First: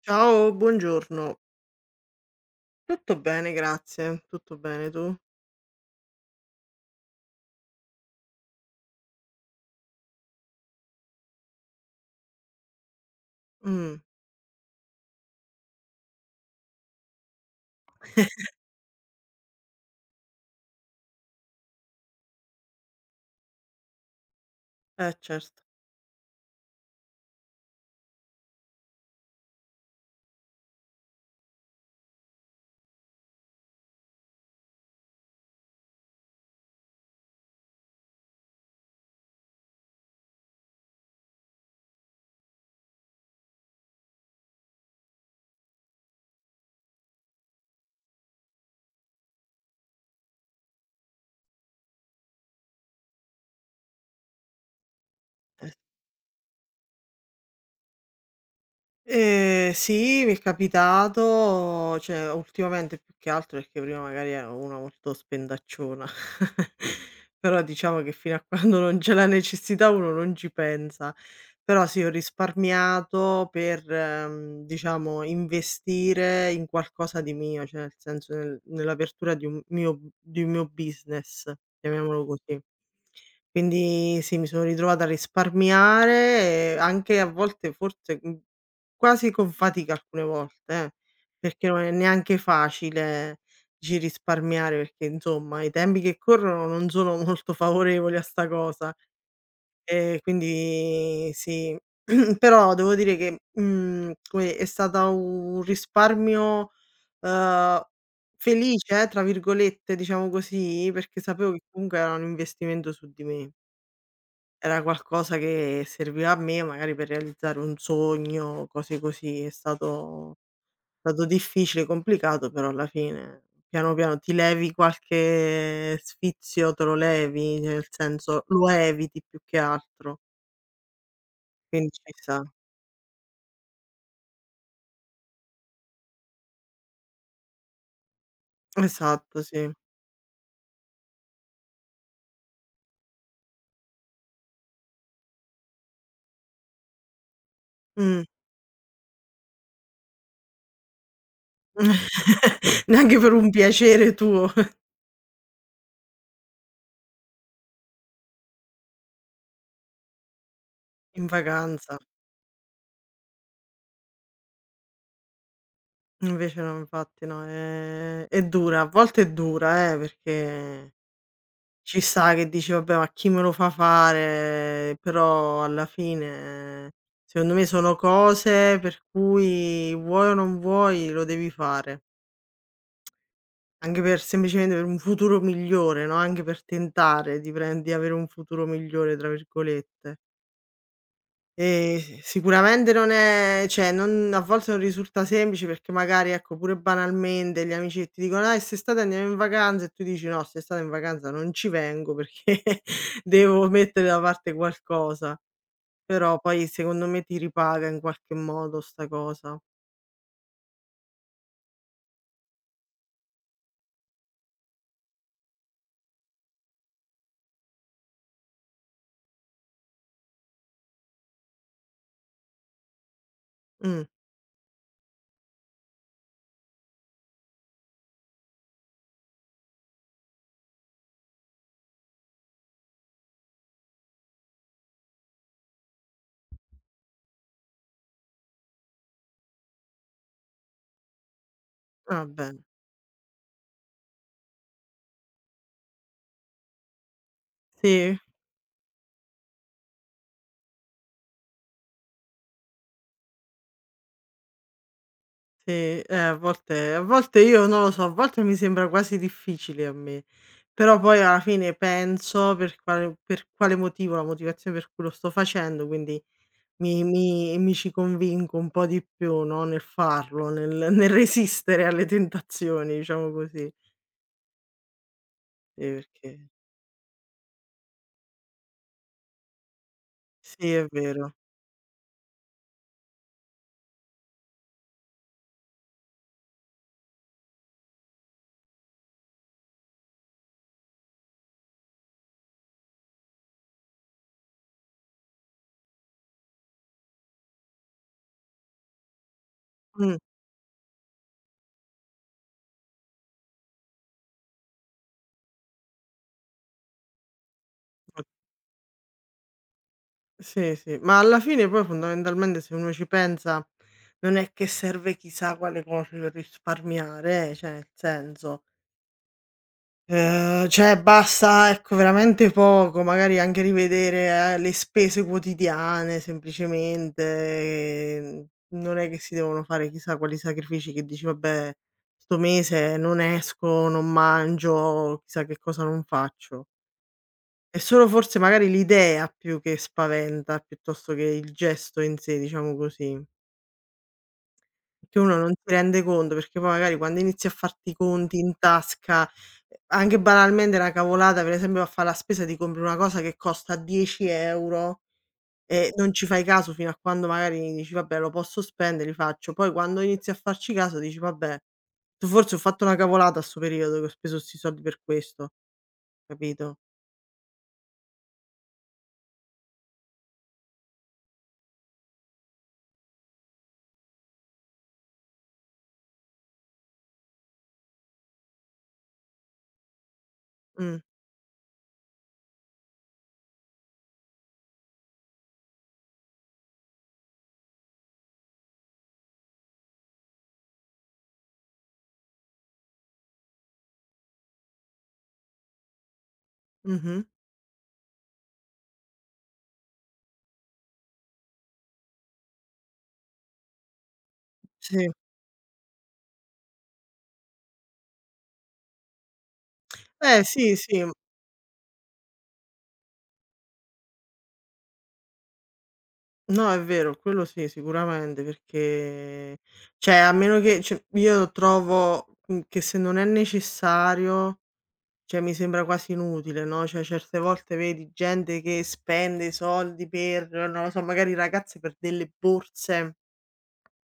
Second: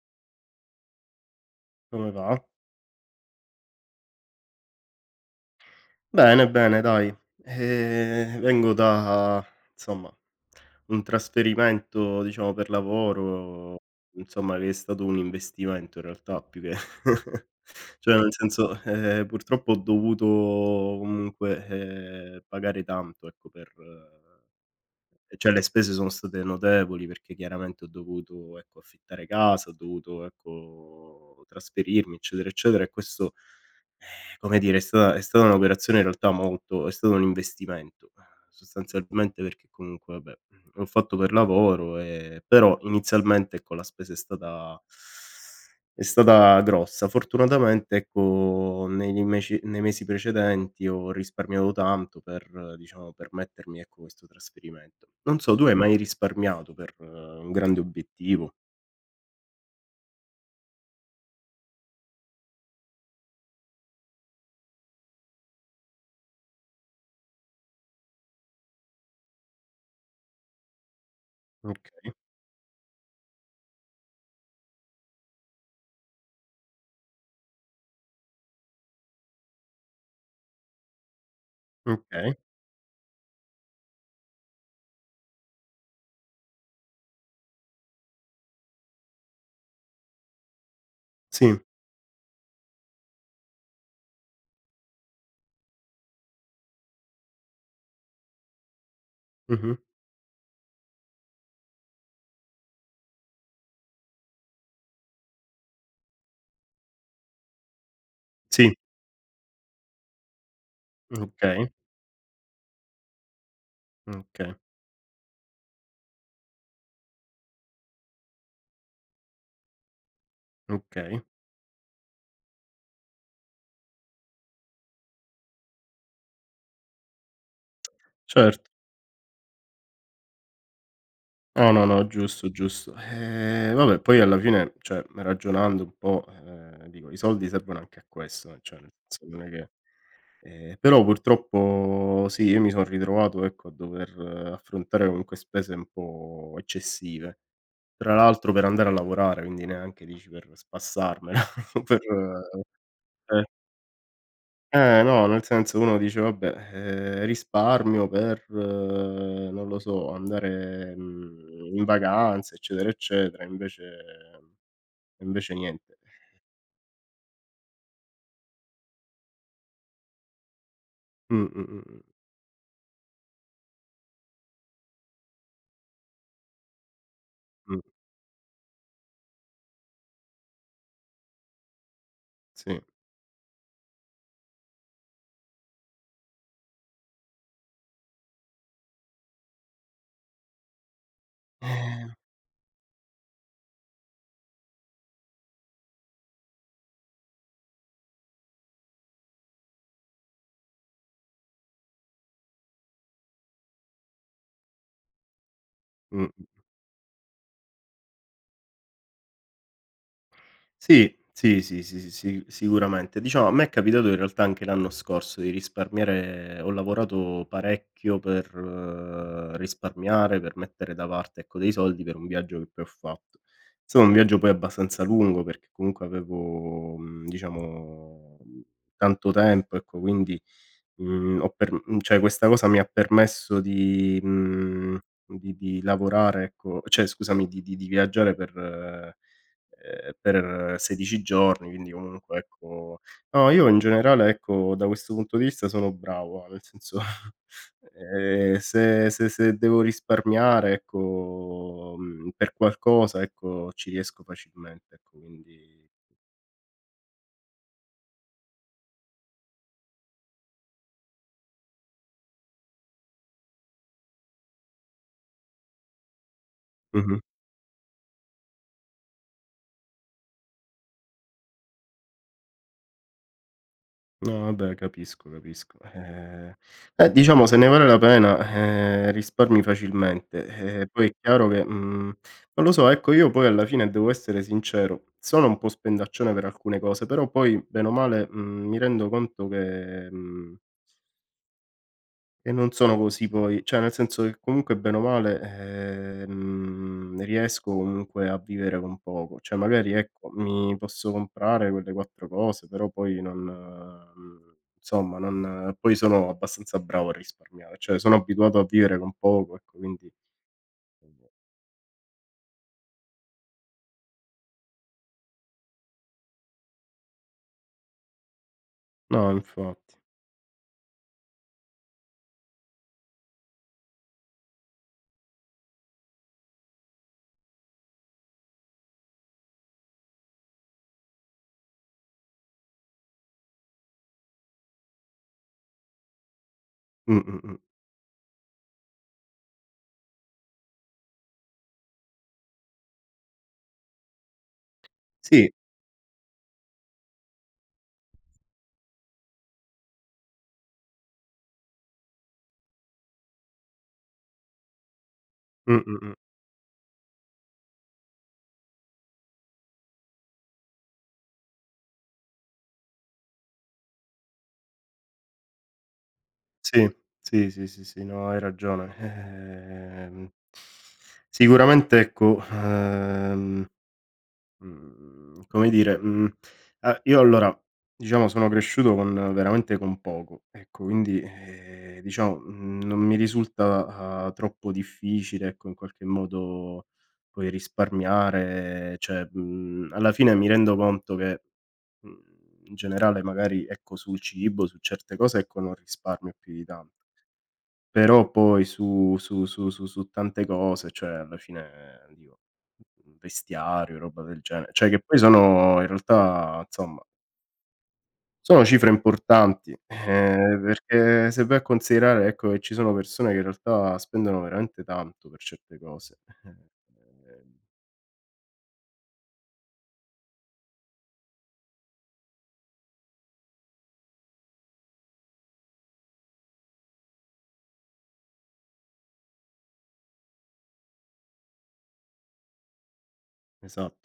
Ciao, buongiorno. Come va? Tutto bene, grazie. Tutto bene, tu? Bene, bene dai. Vengo da insomma, un trasferimento diciamo per lavoro, Mh. insomma che è stato un investimento in realtà più che cioè nel senso, purtroppo ho dovuto comunque, pagare tanto ecco per. E cioè certo. le spese sono state notevoli, perché chiaramente ho dovuto, ecco, affittare casa, ho dovuto, ecco, trasferirmi, eccetera, eccetera e questo, come dire, è stata un'operazione in realtà molto è stato un investimento, sostanzialmente perché comunque vabbè, l'ho fatto per lavoro e però inizialmente, ecco, la spesa è stata grossa. Fortunatamente, ecco, negli meci nei mesi precedenti ho risparmiato tanto per, diciamo, permettermi, ecco, questo trasferimento. Non so, tu Eh. hai mai risparmiato per un grande obiettivo? Sì, mi è capitato, cioè ultimamente più che altro perché prima magari ero una molto spendacciona. Però diciamo che fino a quando non c'è la necessità uno non ci pensa. Però sì, ho Okay, risparmiato per, diciamo, investire in qualcosa di mio, cioè nel senso nell'apertura di un mio business, chiamiamolo okay. così. Quindi sì, mi sono ritrovata a risparmiare e anche a volte forse, quasi con fatica alcune volte Sì. perché non è neanche facile. Dici risparmiare perché insomma i tempi che corrono non sono molto favorevoli a sta cosa, Mh-mh. Quindi sì. Però devo dire che, come è stata un risparmio, uhm, Sì. "felice" tra virgolette, diciamo così, perché sapevo che Okay, comunque era un investimento su di me. okay, Era qualcosa che serviva a me magari per realizzare un sogno, cose così. È stato okay. Stato difficile, complicato, però alla fine piano, piano ti levi qualche sfizio, te lo levi, nel senso lo Certo. eviti più che altro, No, no, quindi ci no, sta. giusto, giusto. Vabbè, poi alla fine, cioè, ragionando un po', dico, i soldi servono anche a questo, cioè nel senso Esatto, non è che. sì. Però purtroppo sì, io mi son ritrovato, ecco, a dover affrontare comunque spese un po' eccessive. Tra Mh. l'altro per andare a lavorare, quindi neanche dici per spassarmela, per Neanche per eh. un piacere tuo No, nel senso uno dice: "Vabbè, risparmio per, non lo so, andare, in in vacanza. vacanza, eccetera, eccetera." Invece niente. Invece no, infatti no, è dura, a volte è dura perché Mh, mh, mh, ci sta che dici: "Vabbè, ma chi me lo fa fare?" Però alla fine secondo me mh, mh, sono cose per cui vuoi o non vuoi lo devi fare, sì. anche per semplicemente per un futuro migliore, no, anche per tentare di avere un "futuro migliore" tra virgolette. S sicuramente non è cioè non a volte non risulta semplice perché magari, ecco, pure banalmente gli amici che ti dicono: "Dai, st'estate andiamo in vacanza" e tu dici: "No, st'estate in vacanza non ci vengo perché devo mettere da parte qualcosa." Però Mh. poi secondo me ti ripaga in qualche modo 'sta cosa. Sì, sì, sì, sì, sì, sì, sicuramente. Diciamo, a me è capitato in realtà anche l'anno scorso di risparmiare ho lavorato parecchio per, risparmiare, per mettere da parte, ecco, dei soldi per un viaggio che poi ho fatto. È Mh, stato un viaggio poi abbastanza lungo perché comunque avevo, diciamo, tanto tempo, ecco, quindi, ho per cioè questa cosa mi ha permesso di di lavorare, ecco cioè scusami, di viaggiare per 16 giorni, quindi va comunque bene. ecco. No, io in generale ecco, da questo punto di vista sono bravo, nel senso, Sì? Se devo risparmiare ecco, per qualcosa ecco, ci riesco facilmente ecco, Sì, quindi. A volte io non lo so, a volte mi sembra quasi difficile a me, però poi alla fine penso per quale motivo, la motivazione per cui lo sto facendo, quindi mi Mh-mh. mi mi ci convinco un po' di più, no, nel farlo, nel resistere alle tentazioni, diciamo così. No vabbè, capisco, capisco. Sì, perché Diciamo se ne vale la pena, risparmi facilmente. sì, è Poi è vero. chiaro che, non lo so, ecco io poi alla fine devo essere sincero, sono un po' spendaccione per alcune cose, però poi bene o male, mi rendo conto che, mhmm e non sono così poi, cioè nel senso che comunque bene o male, riesco comunque a vivere con poco, cioè magari Mh, ecco, mi posso comprare quelle 4 cose, però poi non insomma non poi sono abbastanza bravo a risparmiare, cioè sono o abituato a vivere con poco, ecco quindi sì, sì, ma alla fine poi fondamentalmente se uno ci pensa non è che serve chissà quale cosa per risparmiare cioè nel senso. no infatti. Cioè basta, ecco, veramente poco, magari anche rivedere, le spese quotidiane semplicemente, non è che si devono fare chissà quali sacrifici che dici: "Vabbè, sto mese non esco, non mangio, chissà che cosa non faccio". Mh, mh, mh. È solo forse magari l'idea più che spaventa, piuttosto che il gesto in sé, diciamo così. Che uno non Sì, si rende conto, perché poi magari quando inizi a farti i conti in tasca, anche banalmente una cavolata, per esempio va a fa' la spesa, ti compri una cosa che costa 10 € e non mh. ci fai caso fino a quando magari dici: "Vabbè lo posso spendere, li faccio." Poi quando inizi a farci caso dici: "Vabbè, tu forse ho fatto una cavolata a 'sto periodo che ho speso 'sti soldi per questo." Capito? Sì, sì, sì, sì, sì, no hai ragione. Sicuramente ecco, Mhmm, come dire, a io allora, diciamo sono cresciuto con veramente con poco, ecco Mh. quindi, diciamo, non mi risulta, troppo difficile, ecco, in qualche modo poi risparmiare, cioè, alla fine mi rendo conto che, mhmm, in generale magari, ecco, sul cibo, su certe cose, ecco, non risparmio più di tanto. Mh-mh. Però poi su tante cose, cioè alla fine dico, vestiario, roba del genere, cioè che Sì. poi sono in realtà insomma, sono cifre importanti, Eh sì, sì. perché se vai a considerare, ecco, che ci sono persone che in realtà spendono veramente tanto per certe cose. No, è vero, quello Ehm, sì, sicuramente, perché cioè a meno che cioè io trovo, che se non è necessario, cioè mi sembra quasi inutile, no, cioè certe volte vedi gente che spende i soldi per, non lo so, magari ragazze per delle borse, esatto.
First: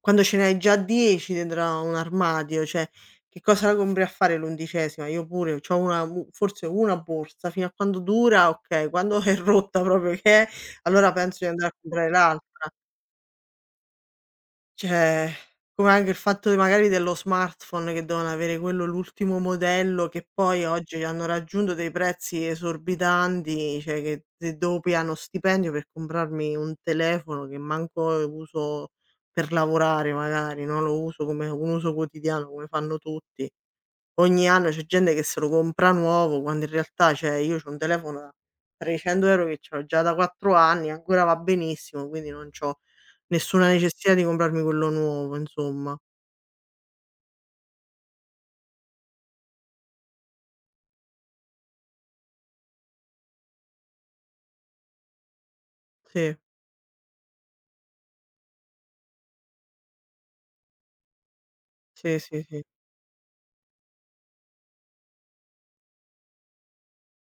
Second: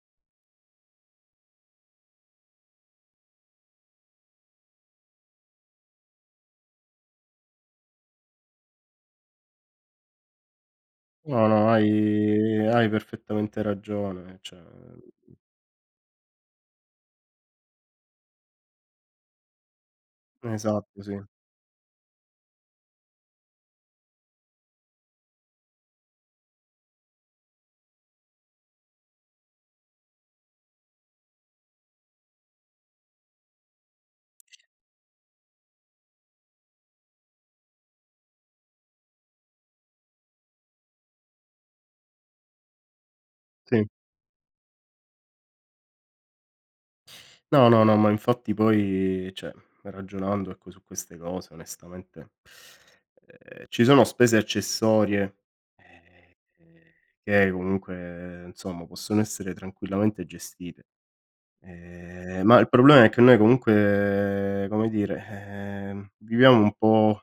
quando ce ne hai già 10 dentro a un armadio, cioè che cosa la compri a fare l'11ª? Io pure c'ho una u forse una borsa, fino a quando dura okay, quando è rotta proprio che è, allora penso No, di no, andare a hai comprare l'altra. hai perfettamente ragione, cioè Cioè, come anche il fatto magari dello smartphone che devono avere quello l'ultimo modello, che poi oggi esatto, sì. hanno raggiunto dei prezzi esorbitanti, cioè che se devo pigliare uno stipendio per comprarmi un telefono che manco uso per lavorare magari, no, lo uso come un uso quotidiano come fanno tutti ogni anno c'è gente che se lo compra nuovo, quando in realtà, cioè, io c'ho un telefono da 300 € che ce l'ho già da 4 anni, ancora va benissimo, quindi non c'ho nessuna Sì. necessità di comprarmi quello nuovo, insomma. No, no, no, ma infatti poi cioè, ragionando ecco su queste cose onestamente, ci sono spese accessorie, Sì, ehm, che comunque insomma possono essere tranquillamente gestite, sì, sì, ma sì. il problema è che noi comunque, come dire, viviamo un po'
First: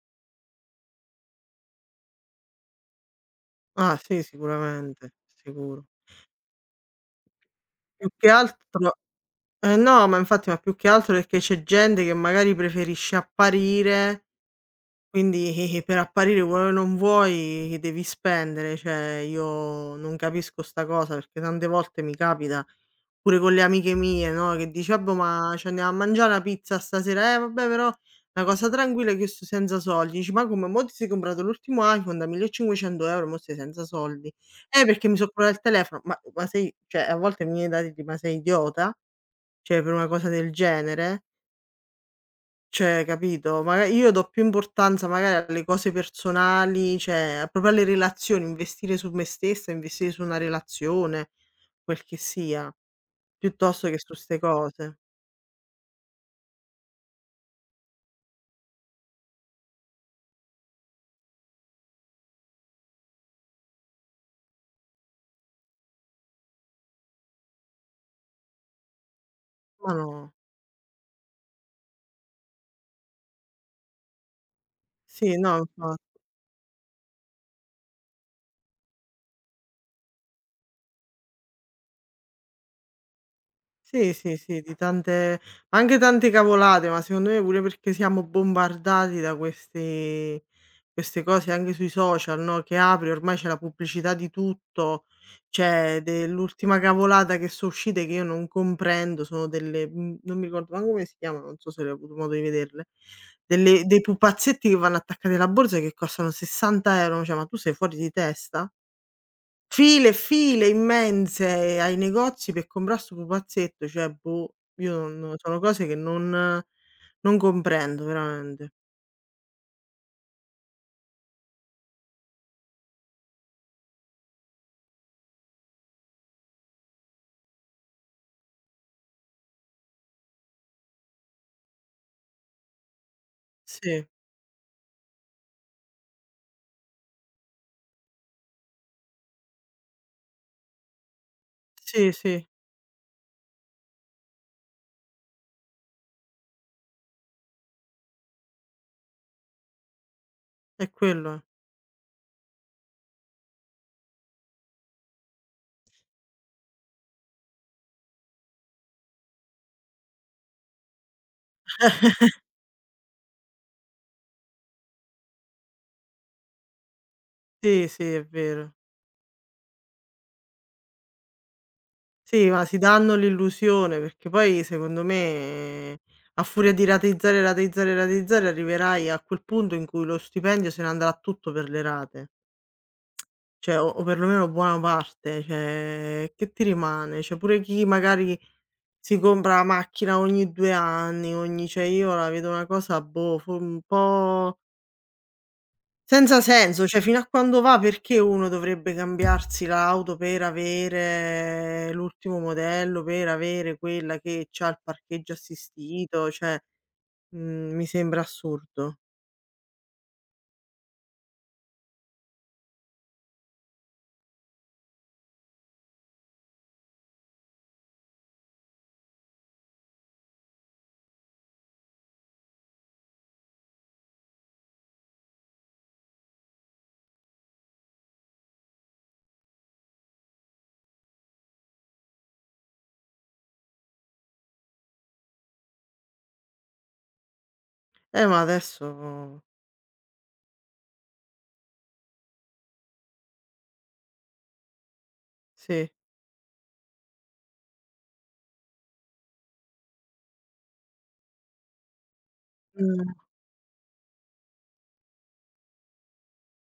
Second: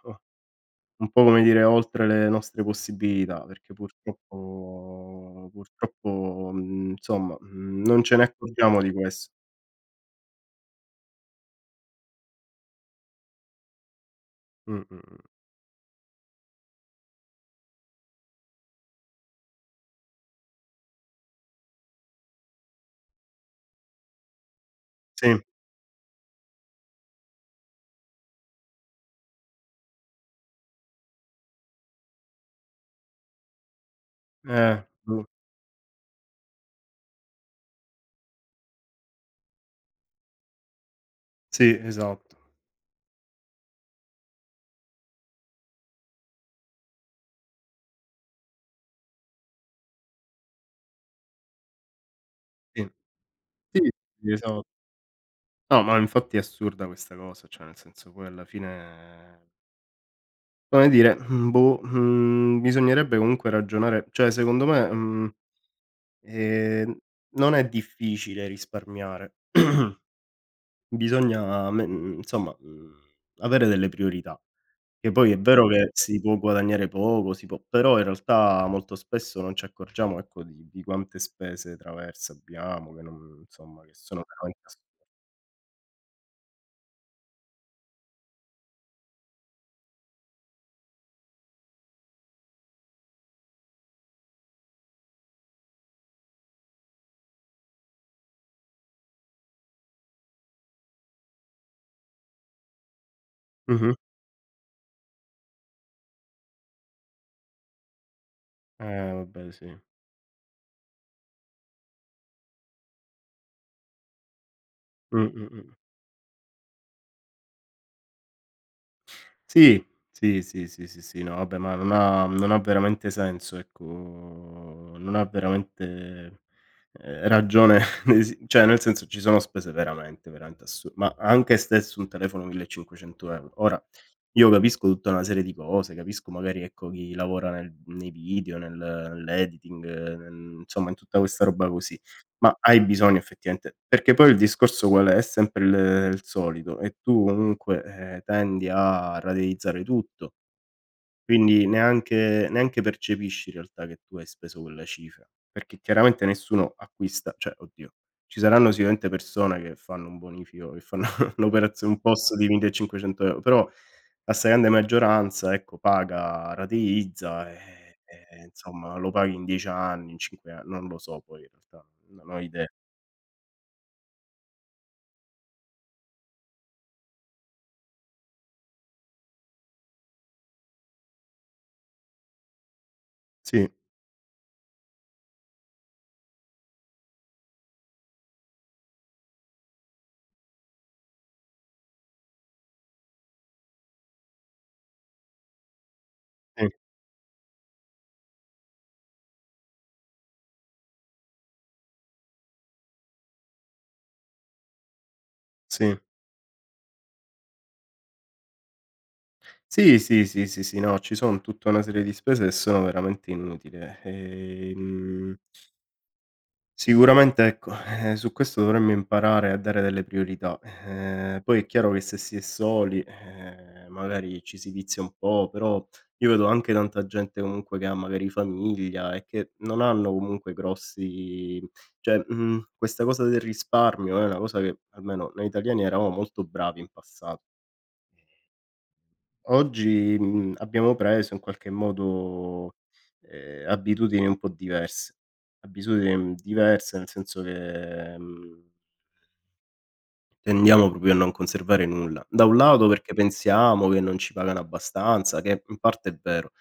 un po' come dire oltre le nostre possibilità, perché Ah, sì, sicuramente, purtroppo sicuro. purtroppo, insomma, non Più ce ne che altro accorgiamo di questo. eh no, ma infatti, ma più che altro perché c'è gente che magari preferisce apparire. Mh, mh, mh. Quindi, per apparire vuoi o non vuoi devi spendere, cioè io non capisco 'sta cosa, perché tante volte mi capita, pure con le amiche mie, no, che dici: "Ah boh, Sì. ma ci andiamo a mangià 'na pizza stasera?" "Eh vabbè però una cosa tranquilla è che io sto senza soldi." Dici: "Ma come, mo ti sei comprato l'ultimo iPhone da 1.500 €, mo stai senza soldi?" Perché mi Boh. so' comprato il telefono." Ma sei cioè a volte mi viene da dirgli: "Ma sei idiota?" Cioè per una cosa del genere? Sì, esatto. Cioè, capito, maga io do più importanza magari alle cose personali, cioè proprio alle relazioni, investire su me stessa, investire su una relazione, quel che sia, Sì. Sì, piuttosto che su sì, 'ste esatto. cose. No, ma infatti è assurda questa cosa, cioè nel senso poi alla fine, come dire, boh, bisognerebbe comunque ragionare cioè secondo me, ehm, non è difficile risparmiare. Ma no. Bisogna insomma, avere delle priorità. Che poi Sì, è no, vero che infa si può guadagnare poco, si può però in realtà molto spesso non ci accorgiamo, ecco, di quante spese traverse abbiamo, che non insomma, che Sì, sono sì, sì, veramente di ass tante ma anche tante cavolate, ma secondo me pure perché siamo bombardati da questi queste cose anche sui social, no, che apri, ormai c'è la pubblicità di tutto, cioè dell'ultima cavolata che so' uscite che io non comprendo, sono delle non mi ricordo manco come si chiamano, non so se hai avuto modo di vederle, delle Mh-mh. dei pupazzetti che vanno attaccati alla borsa e che costano 60 €, cioè ma tu sei fuori di testa? Vabbè sì. File e file immense ai negozi per comprà 'sto pupazzetto, cioè boh, io Mh, non mh, sono mh. cose che non comprendo veramente. Sì, sì, sì, sì, sì, sì, no vabbè, ma non ha veramente senso, ecco, non ha veramente, ragione di si cioè nel senso ci sono spese veramente, veramente assu ma anche stesso un telefono 1.500 €, ora. Sì, Io capisco tutta una serie di cose, capisco magari, ecco, chi lavora nel nei video, nell'editing, nel insomma in tutta questa roba così, sì, sì, ma hai bisogno effettivamente perché poi il discorso qual è? È sempre il solito e tu comunque, tendi a rateizzare tutto. è quello. Eh. Quindi neanche percepisci in realtà che tu hai speso quella cifra, perché chiaramente nessuno acquista cioè oddio, ci saranno sicuramente persone che fanno un bonifico, che fanno un POS di 1.500 €, però la stragrande maggioranza, ecco, paga, rateizza, Sì, sì, è e vero. insomma lo paghi in 10 anni, in 5 an non lo so poi in realtà, non ho Sì, ma idea. si danno l'illusione, perché poi secondo me a furia di rateizzare, rateizzare, rateizzare arriverai a quel punto in cui lo stipendio se ne andrà tutto per le rate, Sì, cioè o perlomeno buona parte, cioè che ti rimane? Cioè pure chi magari si compra la macchina ogni 2 anni, ogni cioè io la vedo una cosa, boh, fo un po' senza sì, senso, cioè fino a quando va perché uno dovrebbe cambiarsi l'auto per avere l'ultimo modello, per avere quella che c'ha il parcheggio sì. assistito, cioè, mi sembra assurdo. Sì, sì, sì, sì, sì, no, ci son tutta una serie di spese che sono veramente inutili. Sicuramente ecco, su questo dovremmo imparare a dare delle priorità. Poi è chiaro che se si è soli, magari ci si vizia un po', però io vedo anche tanta gente comunque che ha magari famiglia e che non hanno comunque grossi cioè, questa cosa del risparmio è una cosa che almeno noi italiani eravamo molto bravi in passato. Ma adesso Oggi, abbiamo preso in qualche modo, abitudini un po' diverse. sì. Abitudini, diverse nel senso che, tendiamo proprio a non conservare nulla. Da un lato Mh. perché pensiamo che non ci pagano abbastanza, che in parte è vero.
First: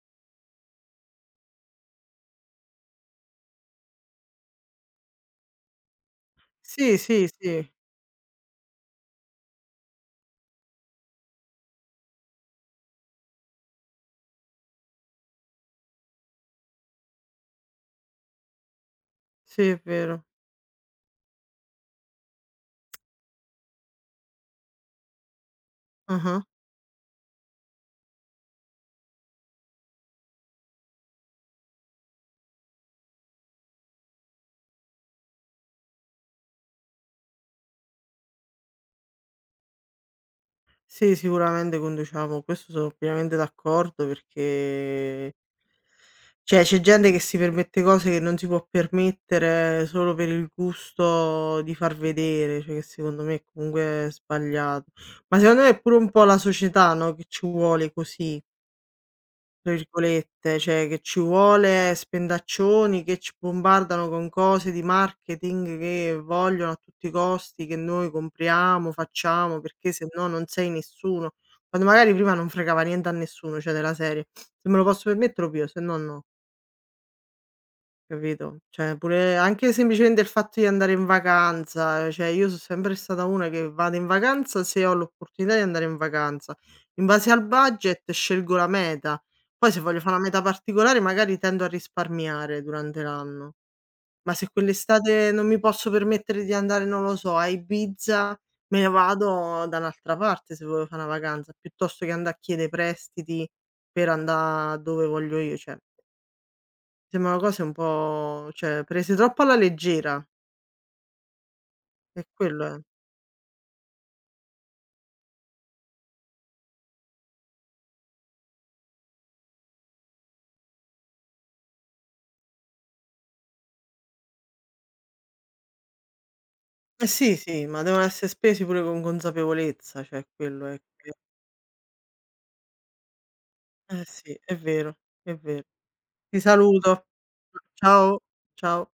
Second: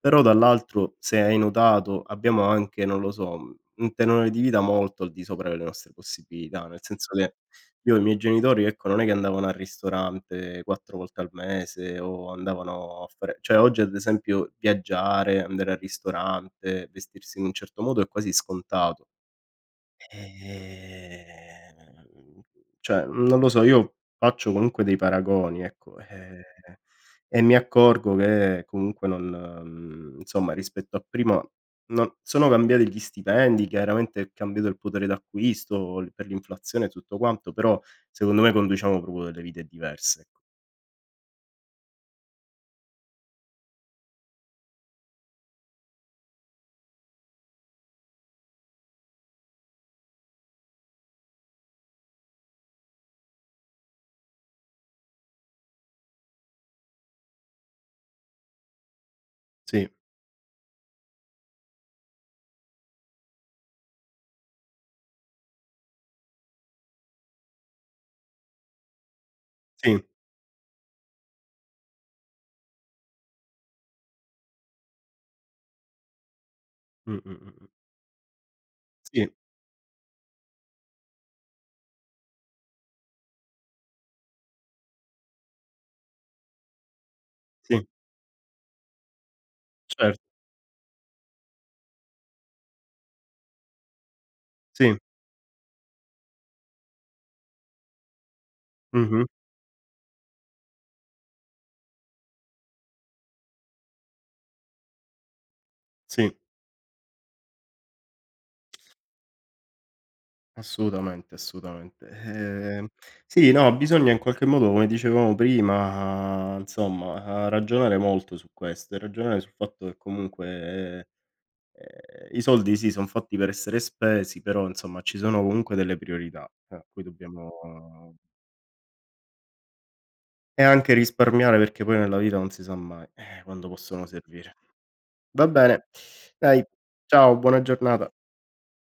Però dall'altro, se hai notato, abbiamo anche, non lo so, un tenore di vita molto al di sopra delle nostre possibilità, nel Sì, senso sì, che sì. io e i miei genitori, ecco, non è che andavano al ristorante 4 volte al mese o andavano a fare cioè oggi ad esempio viaggiare, andare al ristorante, vestirsi in un certo modo è quasi scontato. Sì, è vero. Ehm, cioè, non lo so, io faccio comunque dei paragoni, ecco, Ah-ah. E mi accorgo che comunque non insomma rispetto a prima non sono cambiati gli stipendi, chiaramente è cambiato il potere d'acquisto l per l'inflazione e tutto quanto, però secondo me conduciamo proprio delle vite diverse, ecco. Sì, sicuramente conduciamo, questo sono pienamente d'accordo perché. Cioè, c'è gente che si permette cose che non si può permettere solo per il gusto di far vedere, cioè che secondo me è comunque sbagliato. Ma secondo me è pure un po' la società, no, che ci vuole così, tra Sì, virgolette, cioè che ci vuole spendaccioni che ci bombardano con cose di marketing che vogliono a tutti i costi che noi compriamo, facciamo, perché sì. se no non sei nessuno. Quando magari prima non fregava niente a nessuno, cioè della serie: "Se me lo posso permettere lo piglio, se no no". Mh, mh, mh, mh. Capito? Cioè Sì, pure anche semplicemente il fatto di andare in vacanza, cioè io so' sempre stata una che vado in vacanza se ho l'opportunità di andare in vacanza. In base al sì, budget scelgo la meta, poi se voglio fa' una certo. meta particolare magari tendo a risparmiare durante l'anno, ma se Sì. quell'estate non mi posso permettere di andare, non lo so, a Ibiza, me ne Mh-mh. vado da un'altra parte se voglio fa' 'na vacanza, piuttosto che andà a chiede prestiti per andà dove voglio io, cioè Sì. sembrano cose un po' cioè prese troppo alla leggera, Assolutamente, assolutamente. è quello è. Sì, no, bisogna in qualche modo, come dicevamo prima, insomma, ragionare molto su questo e ragionare sul fatto che comunque, ehm, i soldi sì, son fatti per essere spesi, però insomma ci sono comunque delle priorità a cui Eh sì, sì, ma devono dobbiamo essere spesi pure con consapevolezza, cioè e quello è anche che risparmiare perché poi nella vita non si sa mai, quando possono sì, è servire. vero, è Va vero. bene, Ti dai, saluto. ciao, buona giornata. Ciao, ciao.